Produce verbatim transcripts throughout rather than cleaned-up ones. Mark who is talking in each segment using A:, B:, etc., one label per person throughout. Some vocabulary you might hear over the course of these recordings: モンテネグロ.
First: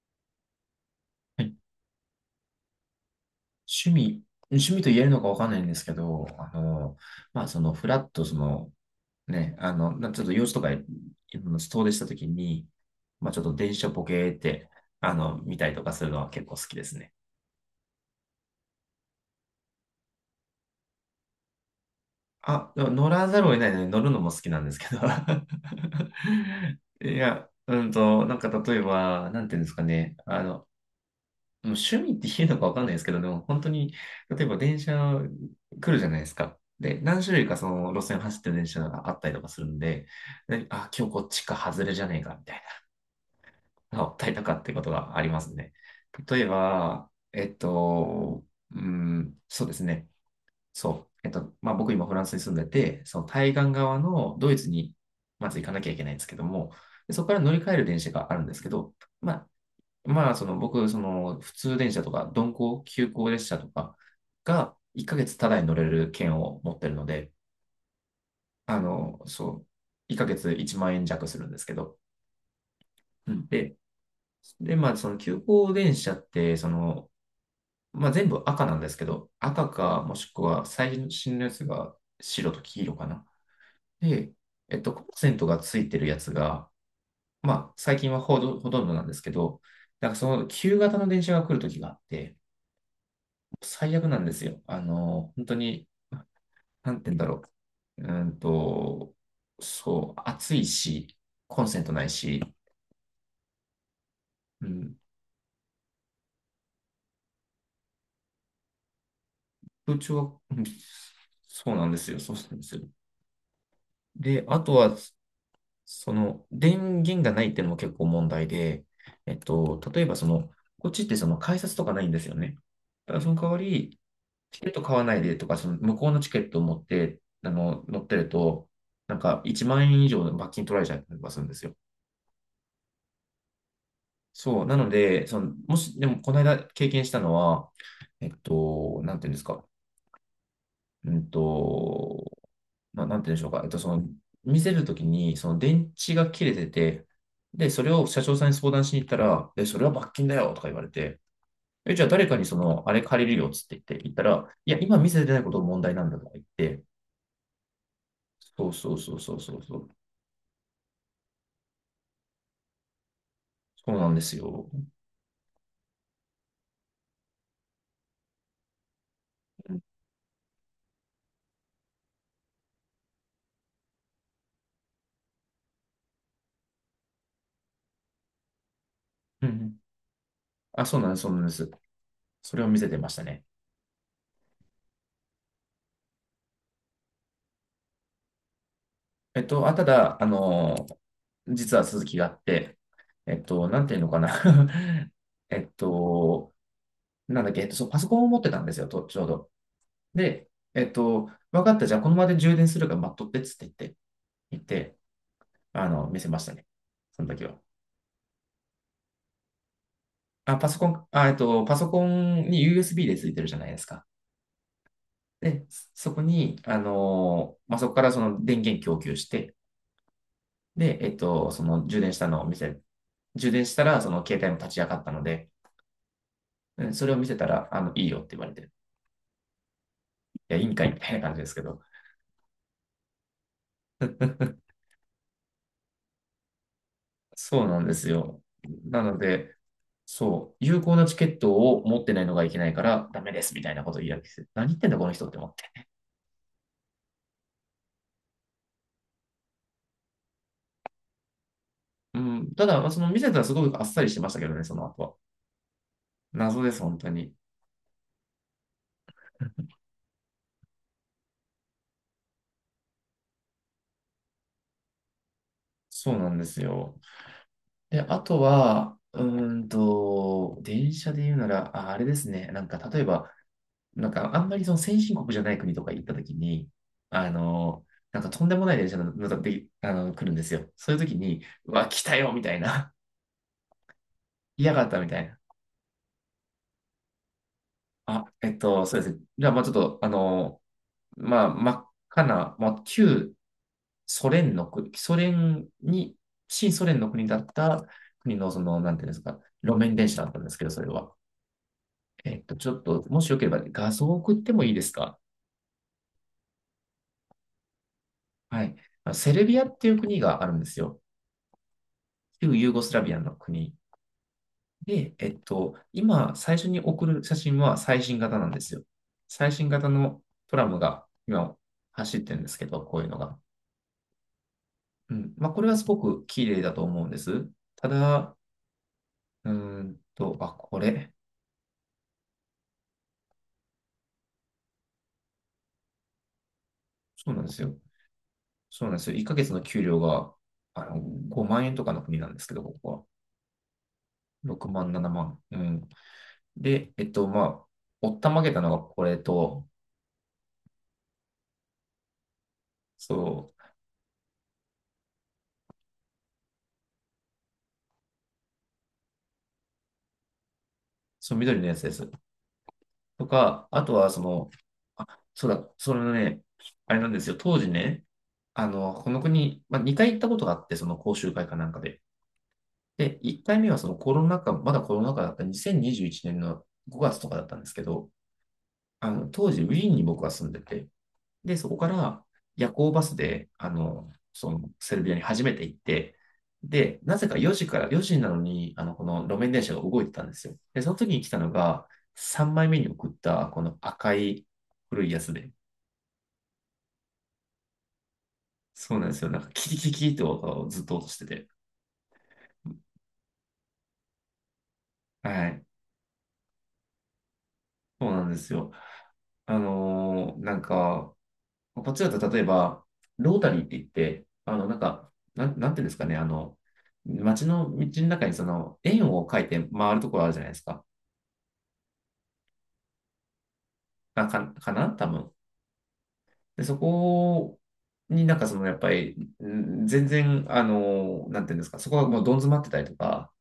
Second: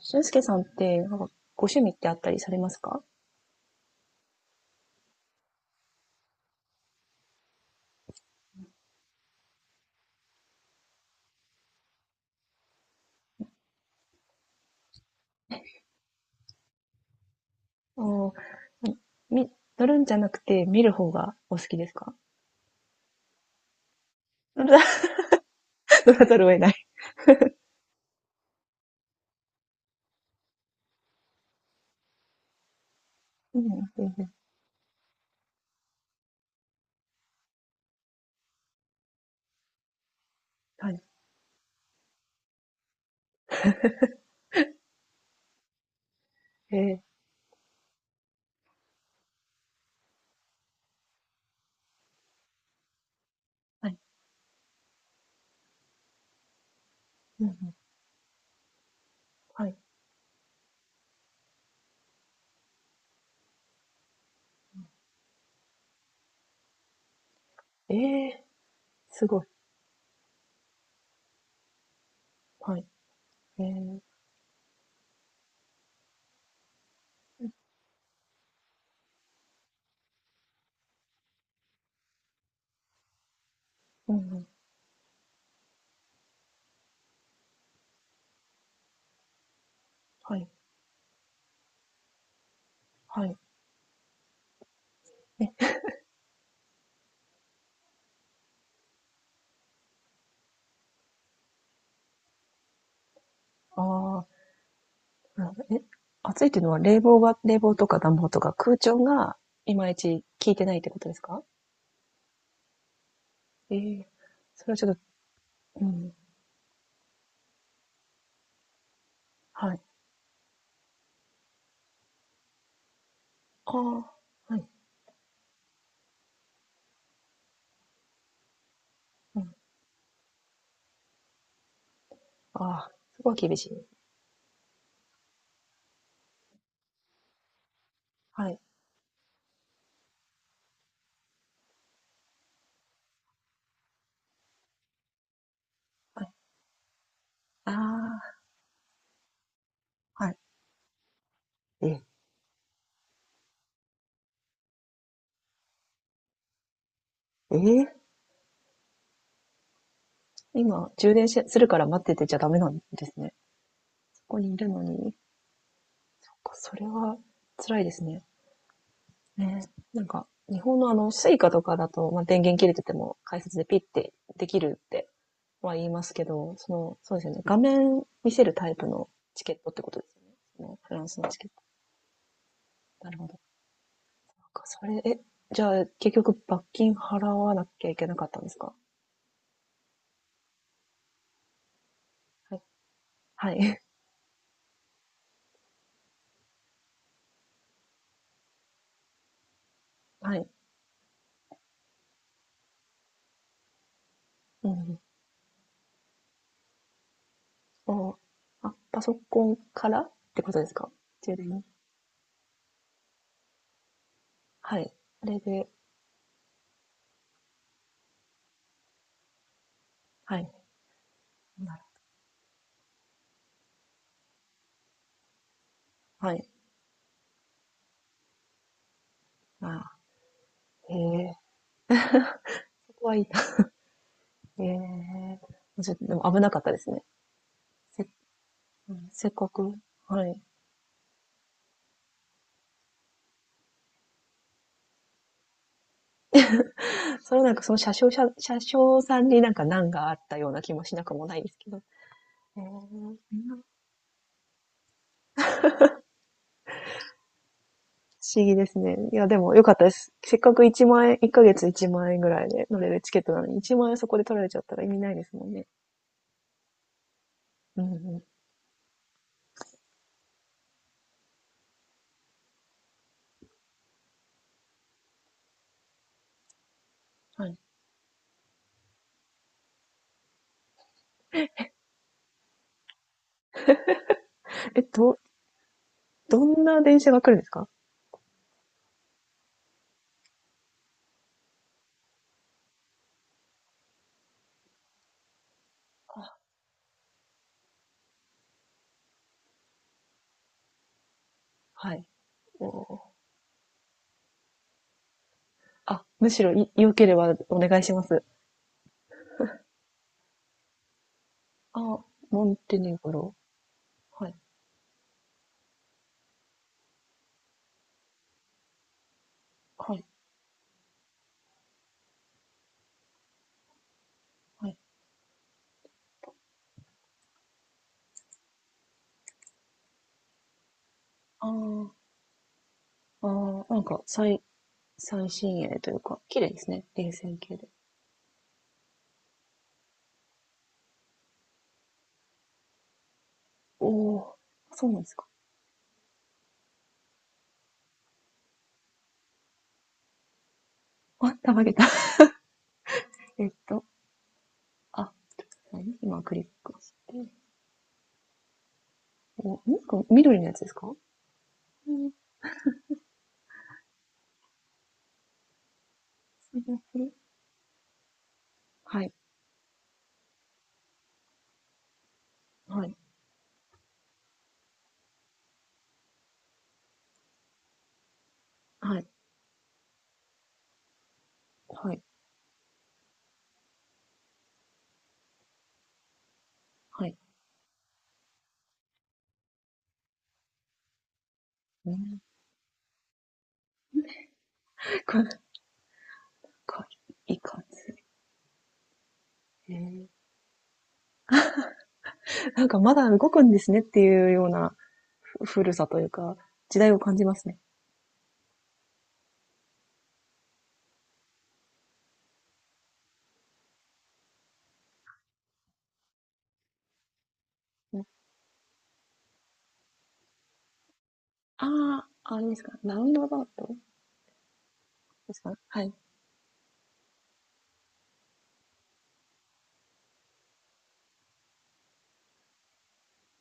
A: 俊介さんって、なんか
B: はい。
A: ご趣味ってあったりされますか？
B: 趣味、趣味と言えるのかわかんないんですけど、あの、まあ、その、フラッと、その、ね、あの、なちょっと用事とか、遠出したときに、まあ、ちょっと電車ボケーって、あの、見たりとかするのは結構好きですね。
A: お、み、乗るんじゃなくて見る方がお好きですか？
B: あ、でも乗らざるを得ないので乗るのも好きなん
A: 乗
B: です
A: ら
B: けど。
A: 乗らざるを得ない。
B: いや、うんと、なんか例えば、なんていうんですかね、あの、もう趣味って言うのかわかんないですけど、でも
A: う
B: 本
A: ん、
B: 当
A: う
B: に、
A: んうん。
B: 例えば電車来るじゃないですか。で、何種類かその路線走ってる電車があったりとかするんで、であ、
A: はい。
B: 今日こっちか外れじゃねえかみたいな、あったりとかってことがありますね。例え
A: えー。
B: ば、えっと、うん、そうですね。そう。えっと、まあ僕今フランスに住んでて、その対岸
A: は
B: 側
A: い。
B: のドイツにまず行かなきゃいけないんですけども、でそこから
A: うんう
B: 乗り換
A: ん、
B: える電車があるんですけど、まあ
A: はい。
B: まあ、その僕、その普通電車とか、鈍行、急行列車とかがいっかげつただに乗れる券を持ってるので、
A: ええ
B: あ
A: ー、
B: の、
A: すごい。
B: そう、いっかげついちまん円弱するんですけど、
A: はい。
B: うん
A: え
B: で、
A: ー、
B: で、まあ、その急行電車って、その、まあ、全部赤なんですけど、赤か、もしくは最新のやつが白と黄色かな。
A: うん
B: で、
A: うん、
B: えっと、コンセントがついてるやつが、まあ、最近はほとほとんどなんですけど、なんかそ
A: は
B: の
A: い。
B: 旧型の電車が来るときがあって、
A: はい。
B: 最悪なんですよ。あの、本当
A: え、
B: に、なんて言うんだろう。うーんと、そう、暑いし、コンセントないし、
A: ああ、
B: うん、
A: なるほど。え、暑いっていうのは冷房が、冷房とか暖房とか空調がいまい
B: 空調
A: ち
B: は、
A: 効い
B: うん
A: てないってことですか？
B: そうなんですよ。そうなんですよ。
A: ええー、
B: で、あ
A: それ
B: と
A: はちょっ
B: は、
A: と、う
B: そ
A: ん、
B: の、電源がないっていうのも結構問題で、えっ
A: は
B: と、
A: い。
B: 例えばその、こっちってその改札とかないんですよね。だからその代わ
A: あ
B: り、
A: あ、は
B: チ
A: い。
B: ケット買わないでとか、その向こうのチケットを持って、あの、乗ってると、なん
A: う
B: か
A: ん、
B: いちまん円以上の罰金取られちゃったりとかするんですよ。
A: ああ、そこは厳しい。
B: そう。なので、その、もし、でも、この間経験したのは、えっ
A: はい。
B: と、なんていうんですか。うんと、まあ、なんていうんでしょうか。えっと、その、見せるときに、その電池
A: は
B: が
A: い。
B: 切れてて、で、
A: あ
B: それを社長
A: あ、
B: さんに相談しに行ったら、え、それは罰金
A: は
B: だ
A: い。
B: よとか言われて、え、
A: え、
B: じゃあ誰かにその、あれ借りるよっつって言って、言ったら、いや、今見せてないことが問題なんだとか言って、
A: えー
B: そうそうそうそうそうそう、
A: 今、充電しするから待っててちゃダメなんですね。
B: そうなんで
A: そ
B: す
A: こにい
B: よ。
A: るのに。なんかそれは辛いですね。ね。
B: うん
A: なんか、日本のあの、スイカとかだと、まあ、電源切れてても解説でピッてできるっては言いますけど、その、そうですよね。画面見せるタイプのチ
B: う
A: ケットっ
B: ん。
A: てことですよね。その
B: あ、
A: フ
B: そ
A: ラ
B: うな
A: ン
B: んで
A: ス
B: す、そ
A: の
B: う
A: チ
B: なん
A: ケッ
B: です。それを見せて
A: ト。
B: ま
A: な
B: し
A: る
B: た
A: ほど。
B: ね。
A: なんかそれ、え、じゃあ、結局罰金払わなきゃいけなかったんですか？
B: えっと、あ、ただ、あの、実は続きがあっ
A: はい。
B: て、えっ
A: は
B: と、な
A: い。
B: んていうのかな。 えっと、なんだっけ、えっと、そう、パソコンを持ってたんですよ、と、ちょうど。
A: は
B: で、
A: い。
B: えっと、分かった、じゃあこの場で充電するから待っとってっつって言って、言っ
A: うんう
B: て、
A: ん。
B: あの、見せましたね。その時は。
A: お、あ、パソコンからってこ
B: あ、
A: とで
B: パ
A: す
B: ソコ
A: か？
B: ン、あ、えっ
A: 充電。
B: と、パソコンに ユーエスビー でついてるじゃないですか。
A: はい。あれ
B: で、
A: で、
B: そこに、あの、まあ、そこからその電源供給して、
A: はい。
B: で、えっと、そ
A: なる
B: の充電したのを見せ、充電したら、その携帯も立ち上がったので、
A: はい。
B: うんそれを見せたら、あの、いいよって言われて、い
A: あ
B: や、いいんかい
A: あ、へ
B: みたいな感
A: え、
B: じですけど。
A: そこはいいな。へ え。ちょっと、でも危なかったですね。
B: そうなんで
A: せ、
B: すよ。
A: う
B: な
A: ん、
B: の
A: せっか
B: で、
A: く。はい。
B: そう、有効なチケットを持ってないのがいけないから、ダメですみたいなことを言い訳して、何言ってんだ、この人って思って。
A: それはなんかその車掌車、車掌さんになんか難があったような気もしなくもないですけど。へ
B: うん、
A: え、
B: ただ、まあその見せたらす
A: 不
B: ごくあっさりしてましたけどね、その後は。謎です、本当に。
A: 思議ですね。いや、でも良かったです。せっかくいちまん円、いっかげついちまん円ぐらいで乗れるチケットなのに、いちまん円そこで取られちゃったら意味ないですもんね。
B: そうなんですよ。
A: うん
B: で、
A: う
B: あ
A: ん。
B: とは、うーんと、電車で言うなら、あ、あれですね。なんか、例えば、なんかあんまりその先進国じゃない国とか行った時に、あ
A: はい。
B: の、なんかとんでもない電車が乗ってあの来るんですよ。そういう時に、うわ、来たよみたいな。嫌
A: え
B: が
A: っ
B: ったみた
A: と、
B: いな。
A: どんな電車が来るんですか？
B: あ、えっと、そうですね。じゃあ、まあちょっと、あの、まあ真っ赤な、まあ旧ソ連の国、ソ連に、
A: あ、
B: 新ソ連の国だった国の、その、なんていうんですか、路面電車だったんですけど、それは。
A: はい。
B: えっと、ちょっと、
A: お、
B: もしよければ画像を送ってもいいですか？
A: あ、むしろい良ければお願いします。
B: はい。あのセルビアっていう国があるんですよ。
A: あ、モ
B: 旧
A: ン
B: ユー
A: テ
B: ゴス
A: ネ
B: ラ
A: グ
B: ビア
A: ロ。
B: の国。
A: はい。
B: で、えっと、今、最初に送る写真は最新型なんですよ。最新型
A: はい。
B: のトラムが今走ってるんですけど、こういうのが。
A: はい。
B: うん。まあ、これはすごく綺麗だと思うんです。ただ、うーんと、あ、これ。
A: あー、あー、なんか最、最新鋭というか、綺麗ですね。冷
B: そう
A: 戦
B: なんで
A: 系
B: す
A: で。
B: よ。そうなんですよ。いっかげつの給料が、あの、ごまん円とかの国なんですけど、ここは。
A: お、お、
B: 6
A: そ
B: 万、
A: うなん
B: 7
A: ですか。
B: 万。うん。で、えっと、まあ、おったまげたのがこれと、
A: あ、たまげた。
B: そ
A: えっ
B: う、
A: と、あ、何今クリックして。お、なんか緑のやつですか？
B: そう、緑のやつ
A: う
B: です。
A: ん。
B: とか、あとはその、あ、そうだ、それね、
A: それ
B: あ
A: そ
B: れな
A: れ
B: んですよ、当時ね、あの、
A: は
B: こ
A: い。
B: の国、まあ、にかい行ったことがあって、その講習会かなんかで。
A: はい。
B: で、いっかいめはそのコロナ禍、まだコロナ禍だったにせんにじゅういちねんのごがつとかだったんですけど、
A: は
B: あ
A: い。
B: の、当時ウィーンに僕は住んでて、で、そこか
A: はい。
B: ら夜行バスで、あの、そのセルビアに初めて行って、で、
A: は
B: な
A: い。
B: ぜかよじから、よじなのに、あの、この路面電車が動いてたんですよ。で、その時に来たのが、
A: うん。
B: さんまいめに送った、この赤い古 い
A: こ
B: や
A: れ、
B: つで。
A: こ、いかつ
B: そうなんですよ。なんか、キ
A: え
B: リキリキ
A: ー
B: リって音がずっと落としてて。
A: なんかまだ動くんですねっていうような
B: はい。
A: 古さというか、時代を感じますね。
B: そうなんですよ。あのーなんか、パツだと例えば、ロータリーって言って、あの、なんか、なん、なんていうんですかね、あの、街の道の中にその円を描いて回るところあるじゃないですか。
A: ああ、あれですか。ラウンドアバウト
B: あか、かな多分。
A: ですか？はい。
B: で、そこになんかそのやっぱり、ん全然、あの、なんていうんですか、そこがもうどん詰まってたりとか、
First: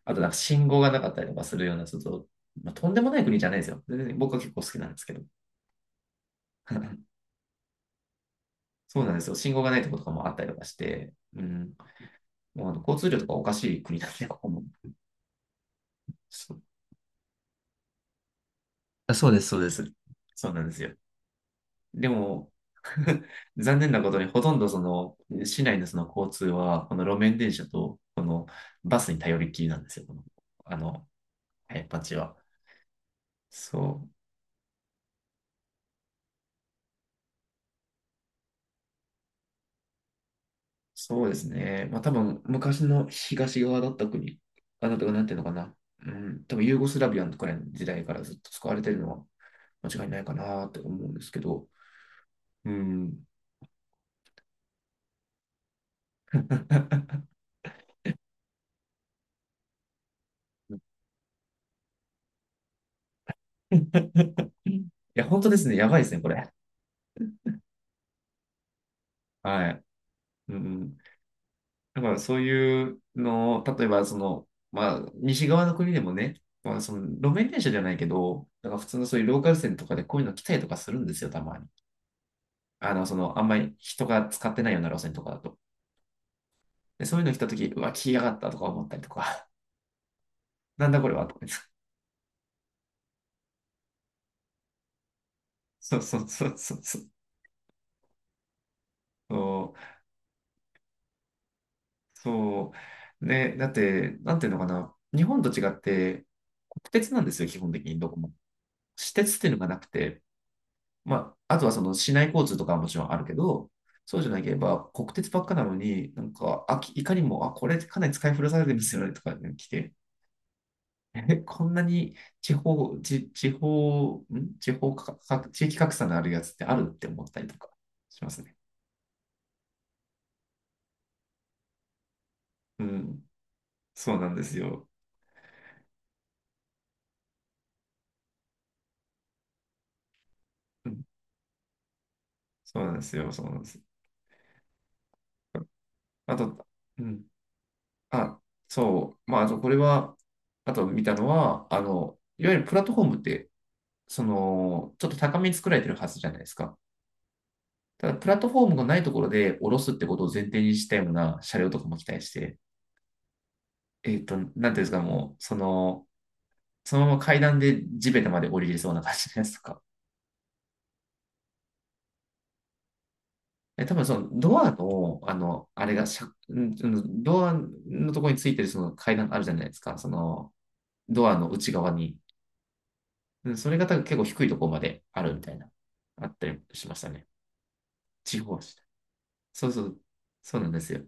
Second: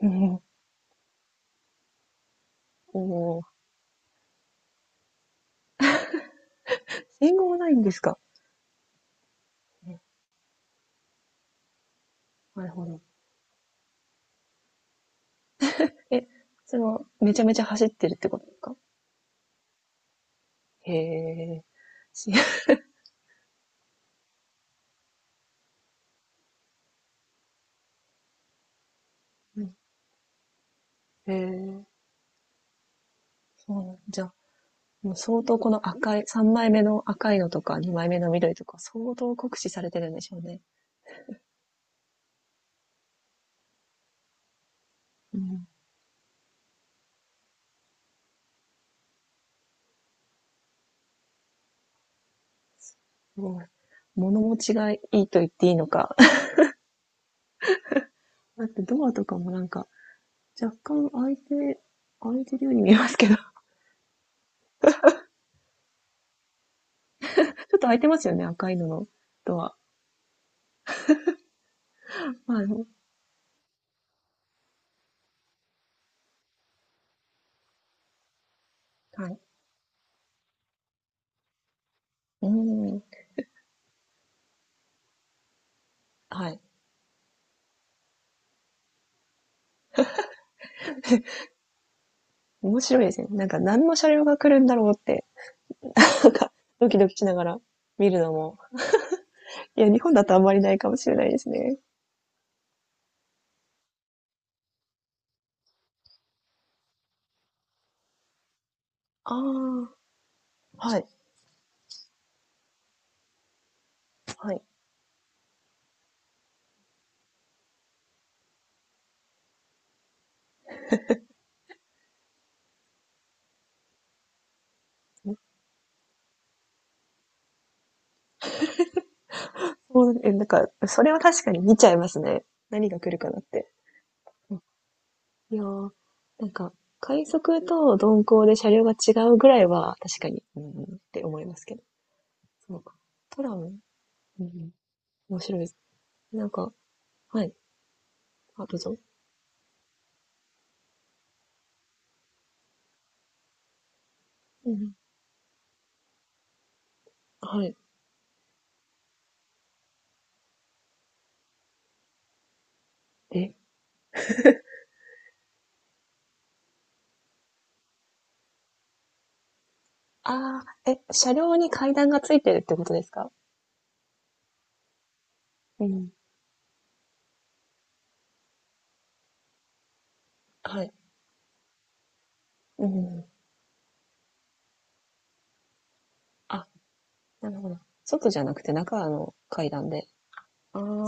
A: う
B: あとなんか
A: ん。
B: 信号がなかったりとかするような、ちょっと、まあ、とんで
A: お、
B: もない国
A: お。
B: じゃないですよ。全然僕は結構好きなんですけど。
A: 信号ないんですか？
B: そうなんですよ。信号がないところとかもあったりとかして、うん、
A: な
B: もう
A: る
B: あの
A: ほ
B: 交
A: ど。
B: 通量とかおかしい国なんで、ここも。
A: え、
B: そ
A: それはめちゃめちゃ走ってるってことですか？
B: あ、そうです、そうです。そうなんです
A: へ
B: よ。
A: え。
B: で
A: し
B: も、残念なことに、ほとんどその、市内のその交通は、この路面電車と、このバスに頼りっきりなんですよ、この、あの、
A: へ
B: 早
A: え。
B: っぱチは。
A: そうなん
B: そう、
A: じゃあ、もう相当この赤い、さんまいめの赤いのとかにまいめの緑とか相当酷使されてるんでしょうね。
B: そうですね。まあ多分、昔の東側だった国、あ、なたがなんていう
A: う
B: のか
A: ん。
B: な。うん、多分ユーゴスラビアのくらいの時代からずっと使われてるのは間違いないかなって思うんですけど、うん。
A: すごい物持ちがいいと言っていいのか、だってドアとかもなんか、若干開いて、開いてるように見えますけど、ち
B: いや、本当ですね。やばいですね、これ。
A: ょっと開いてますよね、赤いののド
B: は
A: ア。
B: い。うん。だからそう
A: まあ、
B: いうのを、例えばその、まあ、西側の国でもね、まあ、その路面電車じゃないけど、なんか普通のそういう
A: はい。
B: ローカル線とかでこういうの来たりとかするんですよ、たまに。
A: う
B: あ
A: ん。
B: の、その、あんまり人が使ってないような路線とかだと。
A: はい。
B: で、そういうの来たとき、うわ、来やがったとか思ったりとか、なんだこれはとか言って。
A: 面白いですね。なんか何の車両が来るんだろうって、
B: そうそ う
A: なん
B: そ
A: か
B: うそう
A: ドキ
B: そ
A: ド
B: う。
A: キしながら見るのも。
B: そ
A: いや、
B: う。
A: 日本だとあんまりないかもしれないですね。
B: そうね、だって、なんていうのかな、日本と違って、国鉄なんですよ、基本的にどこも。私鉄っていうのがなく
A: あ
B: て、
A: あ、はい、
B: まあ、あとはその市内交通とかはもちろんあるけど、そうじゃなけ
A: は
B: れ
A: い。
B: ば国鉄ばっかなのに、なんか、あ、きいかにも、あ、これかなり使い古されてますよねとかね来て、え、こんなに地方、地、地方、ん地方かか、地域格差のあるやつってあるって思ったりとかしますね。
A: そう、え、なんか、それは確かに見ちゃいますね。
B: う
A: 何が来る
B: ん、
A: かなって。
B: そうなんですよ。
A: いやー、なんか、快速と鈍行で車両が違うぐらいは、確かに、うんっ
B: うん、
A: て思いますけど。そ
B: そ
A: う
B: うなん
A: か。
B: ですよ。
A: ト
B: そう
A: ラ
B: なんで
A: ム、
B: す。
A: うん、面白いです。
B: あ
A: なん
B: と、
A: か、
B: うん、
A: はい。
B: あ、
A: あ、どうぞ。
B: そう、まあ、あとこれは、あと見たのは、あの、いわゆるプラットフォームってそ
A: う
B: の、
A: ん、
B: ちょっと高めに作られてるはずじゃないですか。
A: はい。
B: ただ、プラットフォームがないところで降ろすってことを前提にしたような車両とかも期待して、
A: え、
B: えっと、なんていうんですか、もう、その、そのまま階段で地べたまで降りれそうな感じのやつとか。
A: ああ、え、車両に階段がついてるってことですか？
B: え、多分そのドアの、あの、
A: う
B: あれが
A: ん。
B: しゃ、んドアのところについてるその階段あるじゃないですか。その、
A: はい。
B: ドアの内側に。
A: うん。
B: それが多分結構低いところまであるみたいな、あったり
A: あ、
B: しましたね。
A: なるほど。外じ
B: 地
A: ゃ
B: 方
A: な
B: は
A: くて
B: した。
A: 中の
B: そ
A: 階
B: うそ
A: 段
B: う、
A: で。
B: そうなん
A: あ
B: で
A: あ、
B: すよ。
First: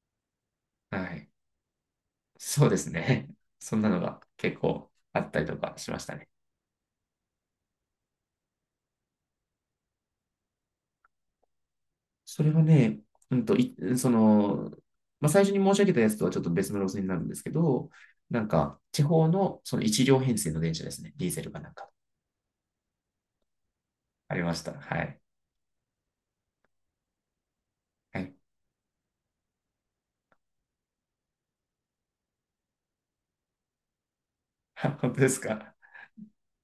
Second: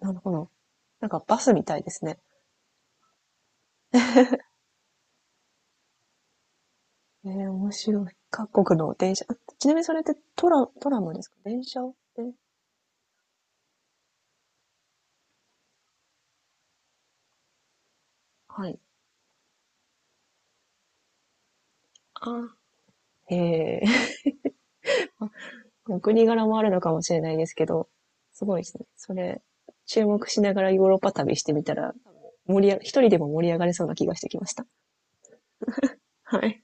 A: なるほど。
B: は
A: なんか
B: い。
A: バスみたいですね。
B: そうですね。そんなのが結構あったりとかしましたね。
A: えー、面白い。各国の電車。あ、ちなみにそれってトラ、トラムですか？電車で。
B: それはね、うんと、い、その、まあ、最初に申し上げたやつとはちょっと別の路線になるんですけど、なん
A: は
B: か、
A: い。
B: 地方のその一両編成の電車ですね。ディーゼルかなんか。
A: あ、へえ。
B: ありました。はい。
A: お国柄もあるのかもしれないですけど、
B: はい。
A: すごいですね。それ、注目しながらヨーロッパ旅してみたら、盛りあ一人でも盛り上がれそうな気がしてきました。
B: 本当ですか？
A: はい。